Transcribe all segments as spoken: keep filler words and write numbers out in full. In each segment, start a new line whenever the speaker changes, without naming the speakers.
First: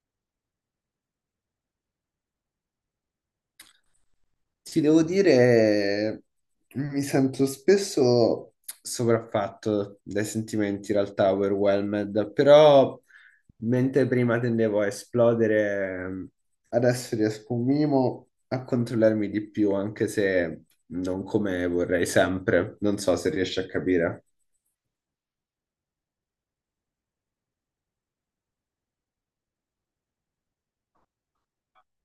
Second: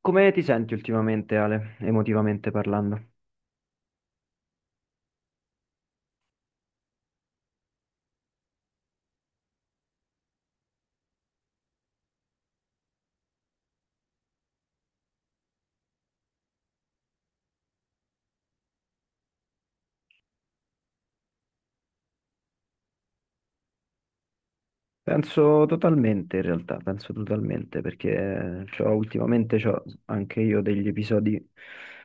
Come ti senti ultimamente, Ale, emotivamente parlando?
Ti devo dire, mi sento spesso sopraffatto dai sentimenti, in realtà overwhelmed, però mentre prima tendevo a esplodere, adesso riesco un minimo a controllarmi di più, anche se non come vorrei sempre. Non so se riesci a capire.
Penso totalmente, in realtà, penso totalmente, perché c'ho- ultimamente ho anche io degli episodi.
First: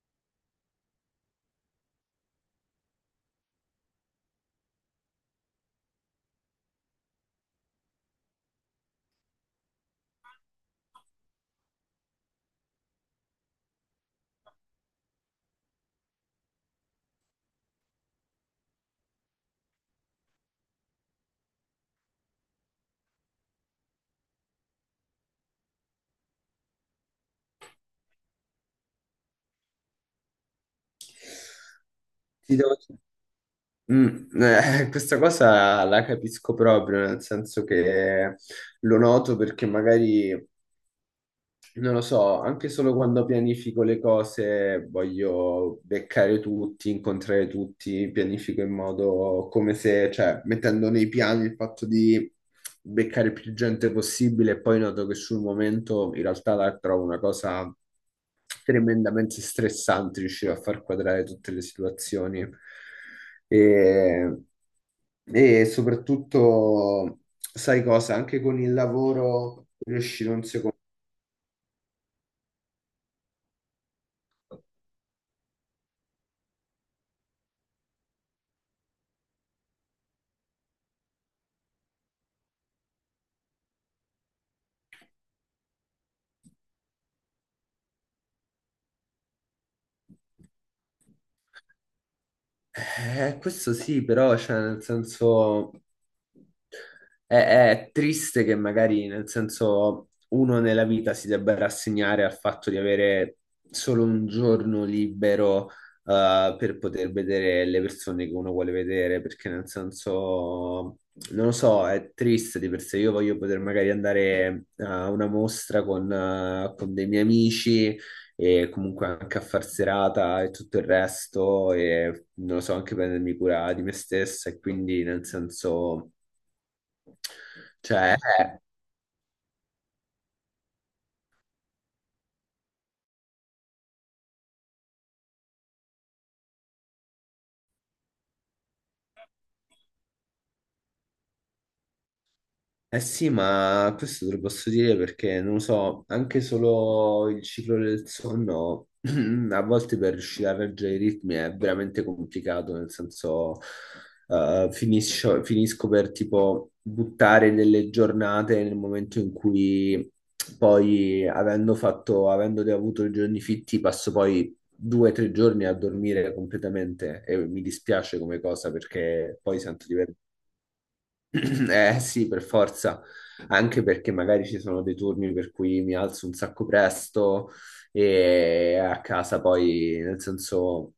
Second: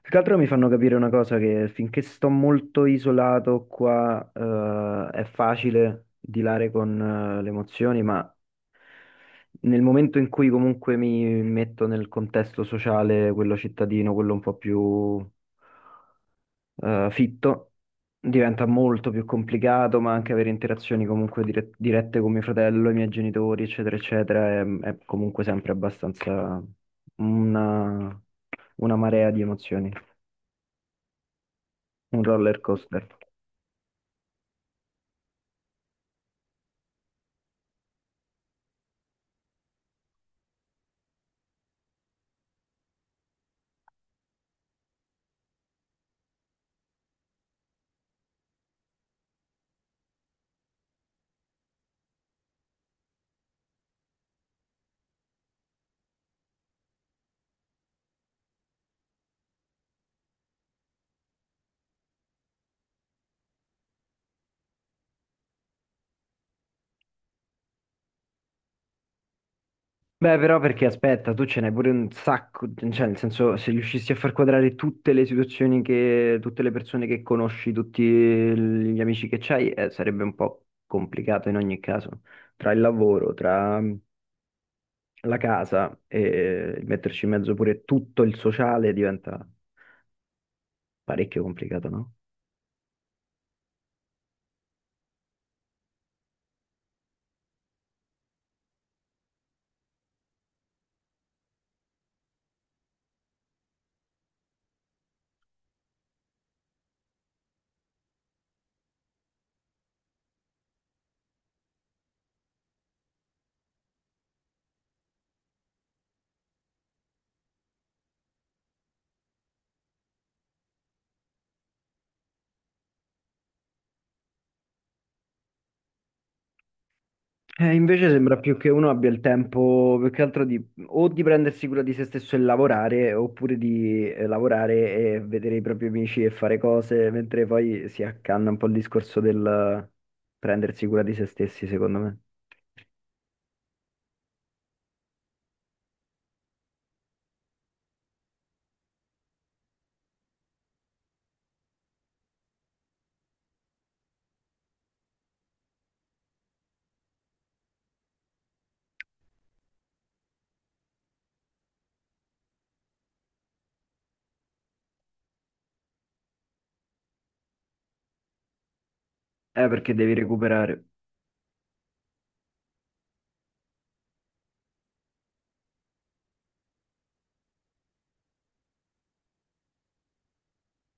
Più che altro mi fanno capire una cosa, che finché sto molto isolato qua, eh, è facile dilare con, eh, le emozioni, ma nel momento in cui comunque mi metto nel contesto sociale, quello cittadino, quello un po' più eh, fitto, diventa molto più complicato, ma anche avere interazioni comunque dire- dirette con mio fratello, i miei genitori, eccetera, eccetera, è, è comunque sempre abbastanza una, una marea di emozioni, un
Ti
roller
devo-
coaster.
Mm, eh, questa cosa la capisco proprio, nel senso che lo noto perché magari non lo so, anche solo quando pianifico le cose voglio beccare tutti, incontrare tutti, pianifico in modo come se, cioè, mettendo nei piani il fatto di beccare più gente possibile e poi noto che sul momento in realtà la trovo una cosa tremendamente stressante riuscire a far quadrare tutte le situazioni. E, e soprattutto, sai cosa, anche con il lavoro riuscire
Beh,
un
però
secondo.
perché aspetta, tu ce n'hai pure un sacco, cioè nel senso se riuscissi a far quadrare tutte le situazioni che, tutte le persone che conosci, tutti gli amici che c'hai, eh, sarebbe un po' complicato in ogni caso, tra il lavoro, tra la casa e metterci in mezzo pure tutto il sociale diventa parecchio complicato, no?
Eh, questo sì, però, cioè, nel senso, è, è triste che magari, nel senso, uno nella vita si debba rassegnare al fatto di avere solo un giorno libero, eh, per poter vedere le persone che uno vuole vedere, perché, nel senso, non lo so, è triste di per sé. Io voglio poter magari andare a una mostra con, eh, con dei miei amici e comunque anche a far serata e tutto il resto e non lo so, anche prendermi cura di me stessa e quindi nel senso,
Eh, invece
cioè.
sembra più che uno abbia il tempo più che altro di o di prendersi cura di se stesso e lavorare, oppure di eh, lavorare e vedere i propri amici e fare cose, mentre poi si accanna un po' il discorso del prendersi cura di se stessi, secondo me.
Eh sì, ma questo te lo posso dire perché, non lo so, anche solo il ciclo del sonno, a volte per riuscire a reggere i ritmi è veramente complicato, nel senso, eh, finisco, finisco per tipo buttare delle giornate nel momento in cui poi, avendo fatto, avendo avuto i giorni fitti, passo poi due o tre giorni a dormire completamente e mi dispiace come cosa perché poi
Eh,
sento
perché
di
devi
aver
recuperare.
eh sì, per forza, anche perché magari ci sono dei turni per cui mi alzo un sacco presto e a casa poi, nel senso,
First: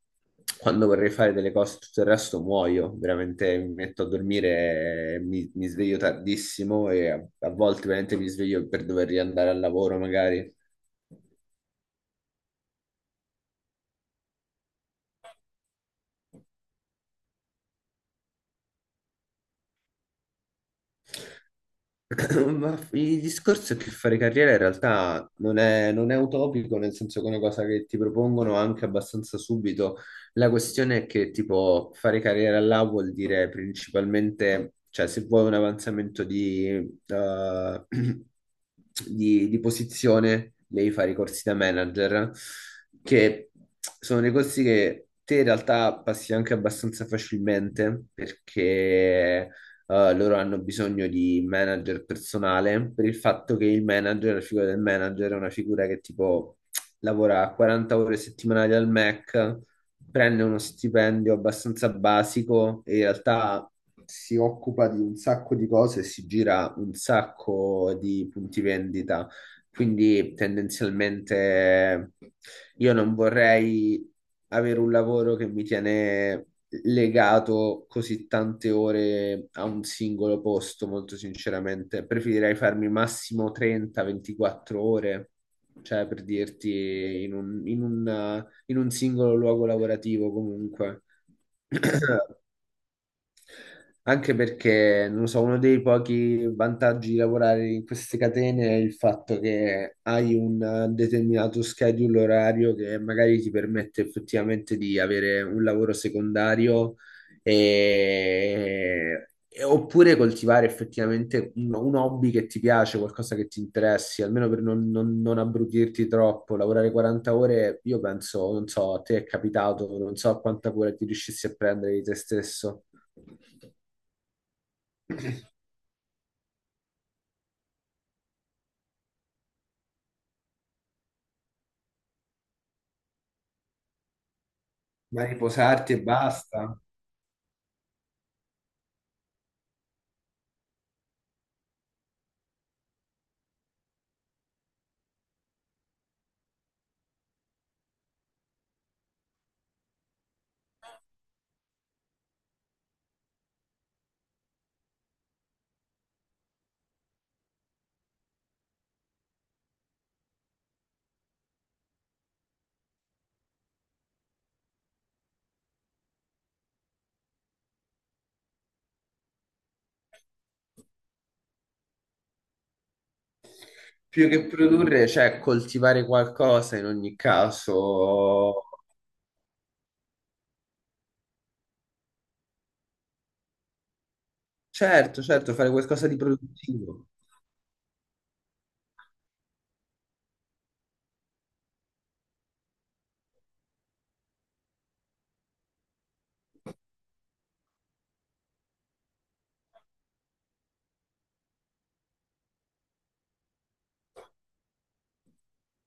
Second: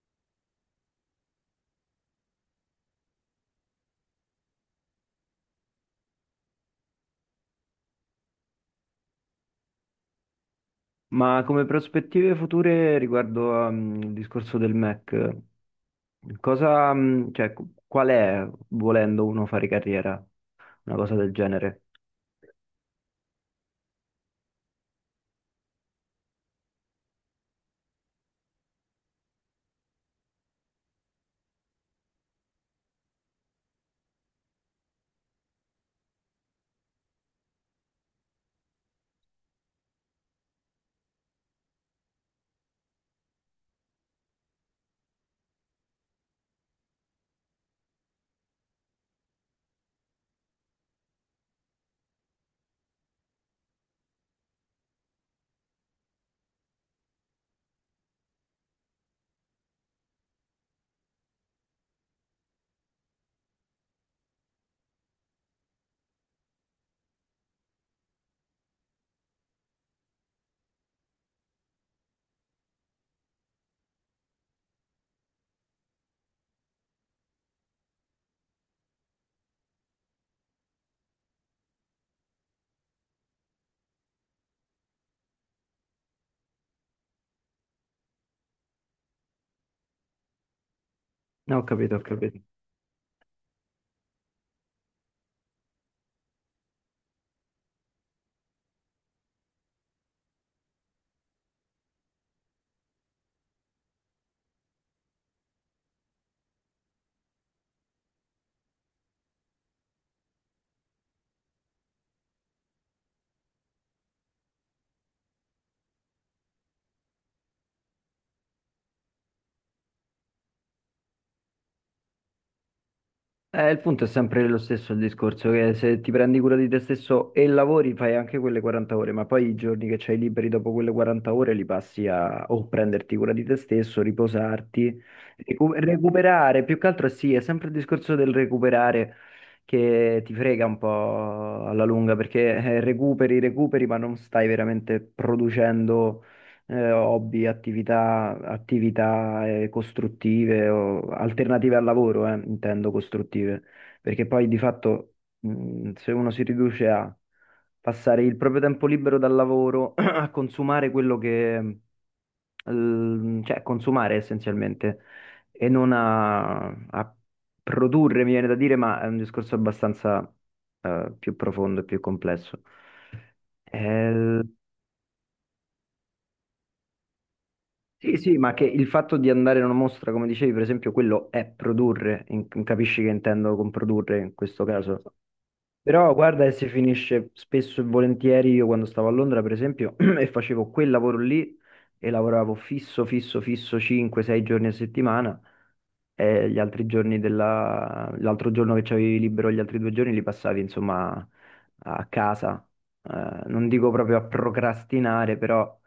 quando vorrei fare delle cose, tutto il resto muoio, veramente mi metto a dormire, e mi, mi sveglio tardissimo e a, a volte veramente mi sveglio per dover riandare al lavoro magari.
Ma come prospettive future riguardo al discorso del Mac, cosa, mh, cioè, qu- qual è, volendo uno fare carriera, una cosa del genere?
Ma il discorso è che fare carriera in realtà non è, non è utopico, nel senso che è una cosa che ti propongono anche abbastanza subito. La questione è che, tipo, fare carriera là vuol dire principalmente, cioè, se vuoi un avanzamento di, eh, di, di posizione, devi fare i corsi da manager, che sono dei corsi che te in realtà passi anche abbastanza facilmente perché eh, loro hanno bisogno di manager personale per il fatto che il manager, la figura del manager è una figura che tipo lavora quaranta ore settimanali al Mac, prende uno stipendio abbastanza basico e in realtà si occupa di un sacco di cose e si gira un sacco di punti vendita. Quindi tendenzialmente io non vorrei avere un lavoro che mi tiene legato così tante ore a un singolo posto, molto sinceramente. Preferirei farmi massimo trenta ventiquattro ore, cioè per dirti in un, in un, in un singolo luogo lavorativo comunque.
No, ho capito, ho capito.
Anche perché, non lo so, uno dei pochi vantaggi di lavorare in queste catene è il fatto che hai un eh, determinato schedule orario che magari ti permette effettivamente di avere un lavoro secondario e... e- oppure coltivare effettivamente un, un hobby che ti piace, qualcosa che ti interessi, almeno per non, non, non abbrutirti troppo. Lavorare quaranta ore, io penso, non so, a te è capitato, non so quanta cura ti riuscissi a prendere di te stesso.
Eh, il punto è sempre lo stesso, il discorso, che se ti prendi cura di te stesso e lavori, fai anche quelle quaranta ore, ma poi i giorni che c'hai liberi dopo quelle quaranta ore li passi a o prenderti cura di te stesso, riposarti,
Ma
recu-
riposarti e
recuperare, più
basta.
che altro sì, è sempre il discorso del recuperare che ti frega un po' alla lunga, perché eh, recuperi, recuperi, ma non stai veramente producendo eh, hobby, attività, attività eh, costruttive o alternative al lavoro, eh, intendo costruttive, perché poi di fatto mh, se uno si riduce a passare il proprio tempo libero dal lavoro a consumare quello che, eh, cioè consumare essenzialmente e non a, a produrre, mi viene da dire, ma è un discorso abbastanza eh, più profondo e più complesso.
Più
Eh,
che produrre, cioè coltivare qualcosa in ogni
Sì, sì, ma
caso.
che il fatto di andare in una mostra, come dicevi, per esempio, quello è produrre, in- capisci che intendo con produrre in questo caso.
Certo, certo, fare qualcosa
Però
di
guarda che si
produttivo.
finisce spesso e volentieri, io quando stavo a Londra, per esempio, e facevo quel lavoro lì e lavoravo fisso, fisso, fisso cinque sei giorni a settimana e gli altri giorni della... l'altro giorno che c'avevi libero, gli altri due giorni li passavi, insomma, a casa. Eh, non dico proprio a procrastinare, però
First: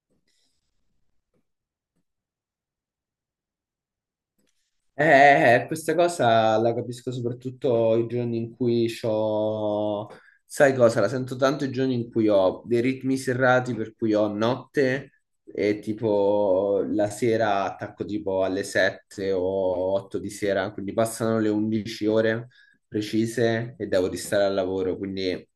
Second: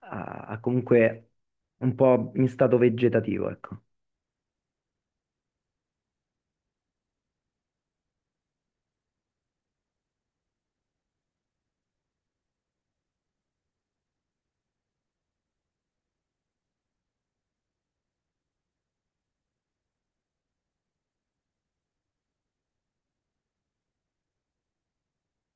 a- a comunque un po' in stato vegetativo, ecco.
Eh, eh, eh, questa cosa la capisco soprattutto i giorni in cui ho, sai cosa, la sento tanto i giorni in cui ho dei ritmi serrati per cui ho notte e tipo la sera attacco tipo alle sette o otto di sera, quindi passano le undici ore precise e devo restare al lavoro, quindi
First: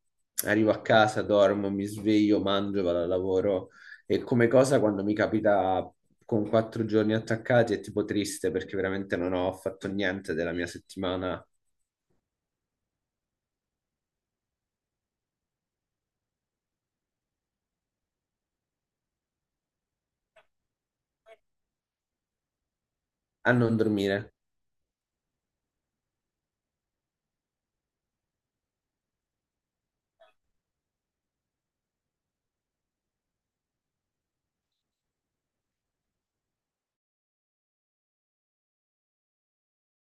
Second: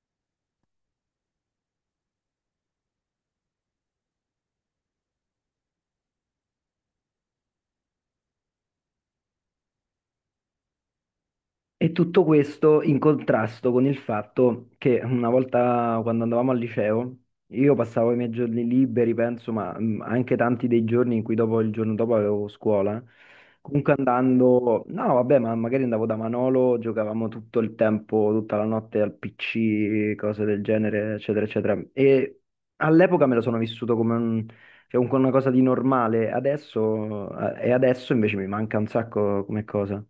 arrivo a casa, dormo, mi sveglio, mangio, vado al lavoro e come cosa quando mi capita con quattro giorni attaccati è tipo triste perché veramente non ho fatto niente della mia settimana
E tutto questo in contrasto con il fatto che una volta quando andavamo al liceo, io passavo i miei giorni liberi, penso, ma mh, anche tanti dei giorni in cui dopo il giorno dopo avevo scuola.
a non
Comunque
dormire.
andando, no, vabbè, ma magari andavo da Manolo, giocavamo tutto il tempo, tutta la notte al P C, cose del genere, eccetera, eccetera. E all'epoca me lo sono vissuto come un- cioè, un- una cosa di normale, adesso, eh, e adesso invece mi manca un sacco come cosa.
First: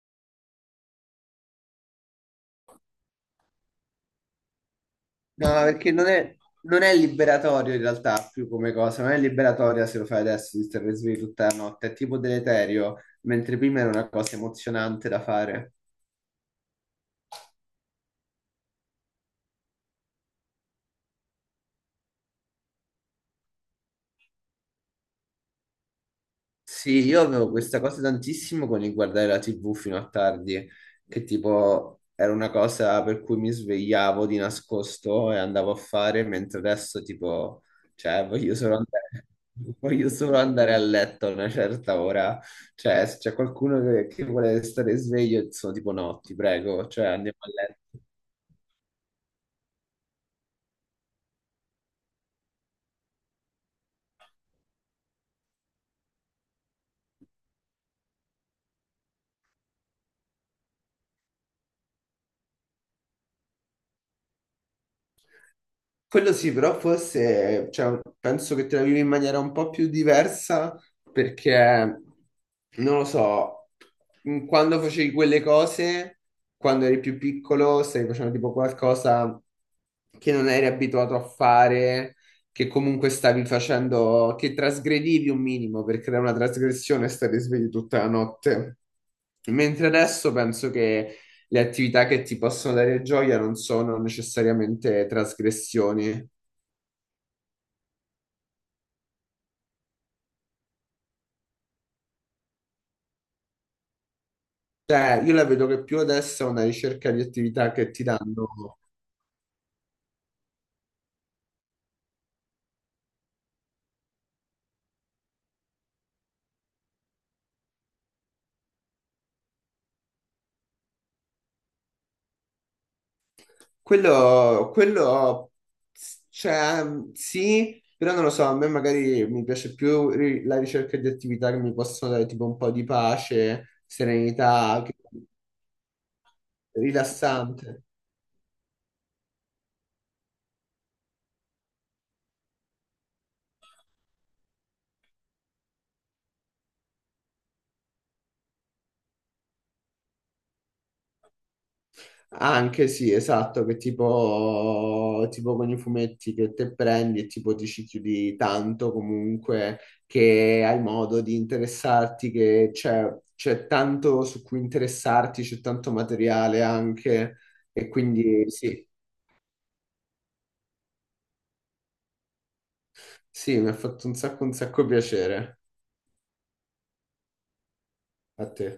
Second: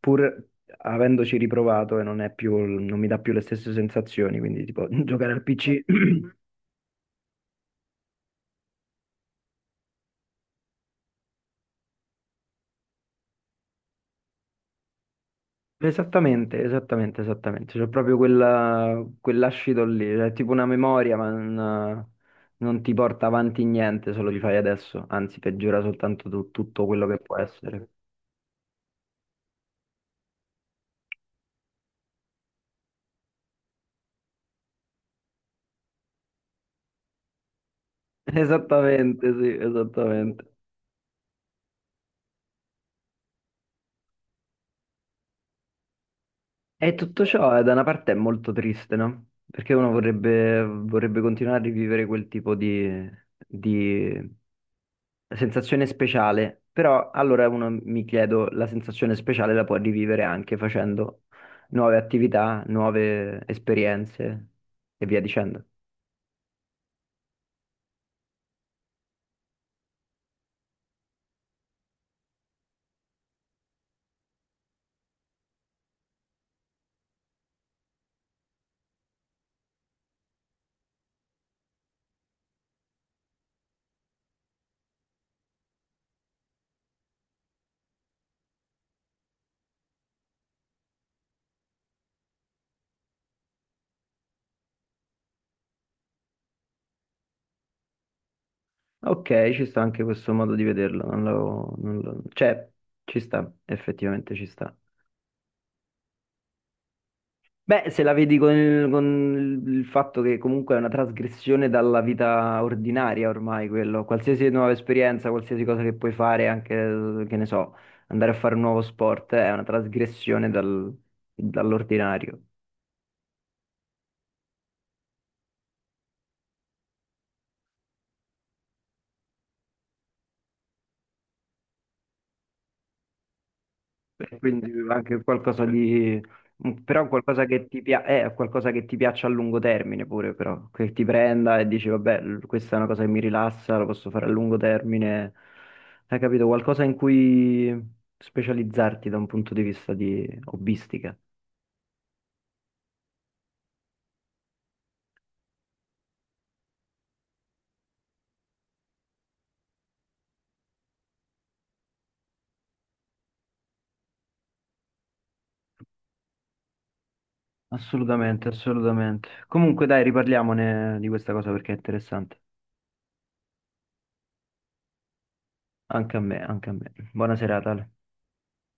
Pur avendoci riprovato e non è più, non mi dà più le stesse sensazioni, quindi tipo giocare al
No,
P C.
perché non è, non è liberatorio in realtà più come cosa, non è liberatoria se lo fai adesso di stare svegli tutta la notte, è tipo deleterio, mentre prima era una cosa emozionante da fare.
Esattamente, esattamente, esattamente. C'è proprio quella, quell'ascito lì, cioè, è tipo una memoria, ma non, non ti porta avanti niente se lo rifai adesso, anzi peggiora soltanto tu- tutto
Sì,
quello che
io
può
avevo questa
essere.
cosa tantissimo con il guardare la T V fino a tardi, che tipo era una cosa per cui mi svegliavo di nascosto e andavo a fare, mentre adesso tipo, cioè, voglio solo andare,
Esattamente, sì,
voglio solo
esattamente.
andare a letto a una certa ora. Cioè, se c'è qualcuno che, che vuole stare sveglio, sono tipo no, ti prego,
E
cioè
tutto
andiamo a
ciò eh, da una
letto.
parte è molto triste, no? Perché uno vorrebbe, vorrebbe continuare a rivivere quel tipo di, di sensazione speciale, però allora uno mi chiedo, la sensazione speciale la può rivivere anche facendo nuove attività, nuove esperienze e via dicendo.
Quello sì, però forse, cioè, penso che te la vivi in maniera un po' più diversa perché, non lo so, mh, quando facevi quelle cose, quando eri più piccolo, stavi facendo tipo qualcosa che non eri abituato a fare, che comunque stavi facendo, che trasgredivi un minimo perché era una trasgressione stare svegli tutta la notte. Mentre adesso penso che le attività che ti possono dare gioia non sono necessariamente trasgressioni.
Ok, ci sta anche questo modo di vederlo, non lo, non lo- cioè, ci sta, effettivamente ci sta.
Cioè, io la vedo che più adesso è una ricerca di attività
Beh,
che
se
ti
la vedi con
danno.
il, con il fatto che comunque è una trasgressione dalla vita ordinaria ormai quello, qualsiasi nuova esperienza, qualsiasi cosa che puoi fare, anche, che ne so, andare a fare un nuovo sport, è una trasgressione dal- dall'ordinario.
Quello, quello, cioè, sì, però non lo so, a me magari mi piace più ri- la ricerca di attività che mi possono dare tipo un po' di pace,
E quindi
serenità, che-
anche qualcosa di, però qualcosa
rilassante.
che ti pia- eh, qualcosa che ti piaccia a lungo termine pure, però, che ti prenda e dici, vabbè, l- questa è una cosa che mi rilassa, la posso fare a lungo termine. Hai capito? Qualcosa in cui specializzarti da un punto di vista di hobbistica.
Anche sì, esatto, che tipo, tipo con i fumetti che te prendi e tipo ti ci chiudi tanto comunque che hai modo di interessarti, che c'è c'è tanto su cui interessarti, c'è tanto materiale anche e quindi
Assolutamente,
sì,
assolutamente. Comunque dai, riparliamone di questa cosa perché è interessante.
sì, mi ha fatto un sacco un sacco piacere
Anche a me, anche a me. Buona serata, Ale.
a te.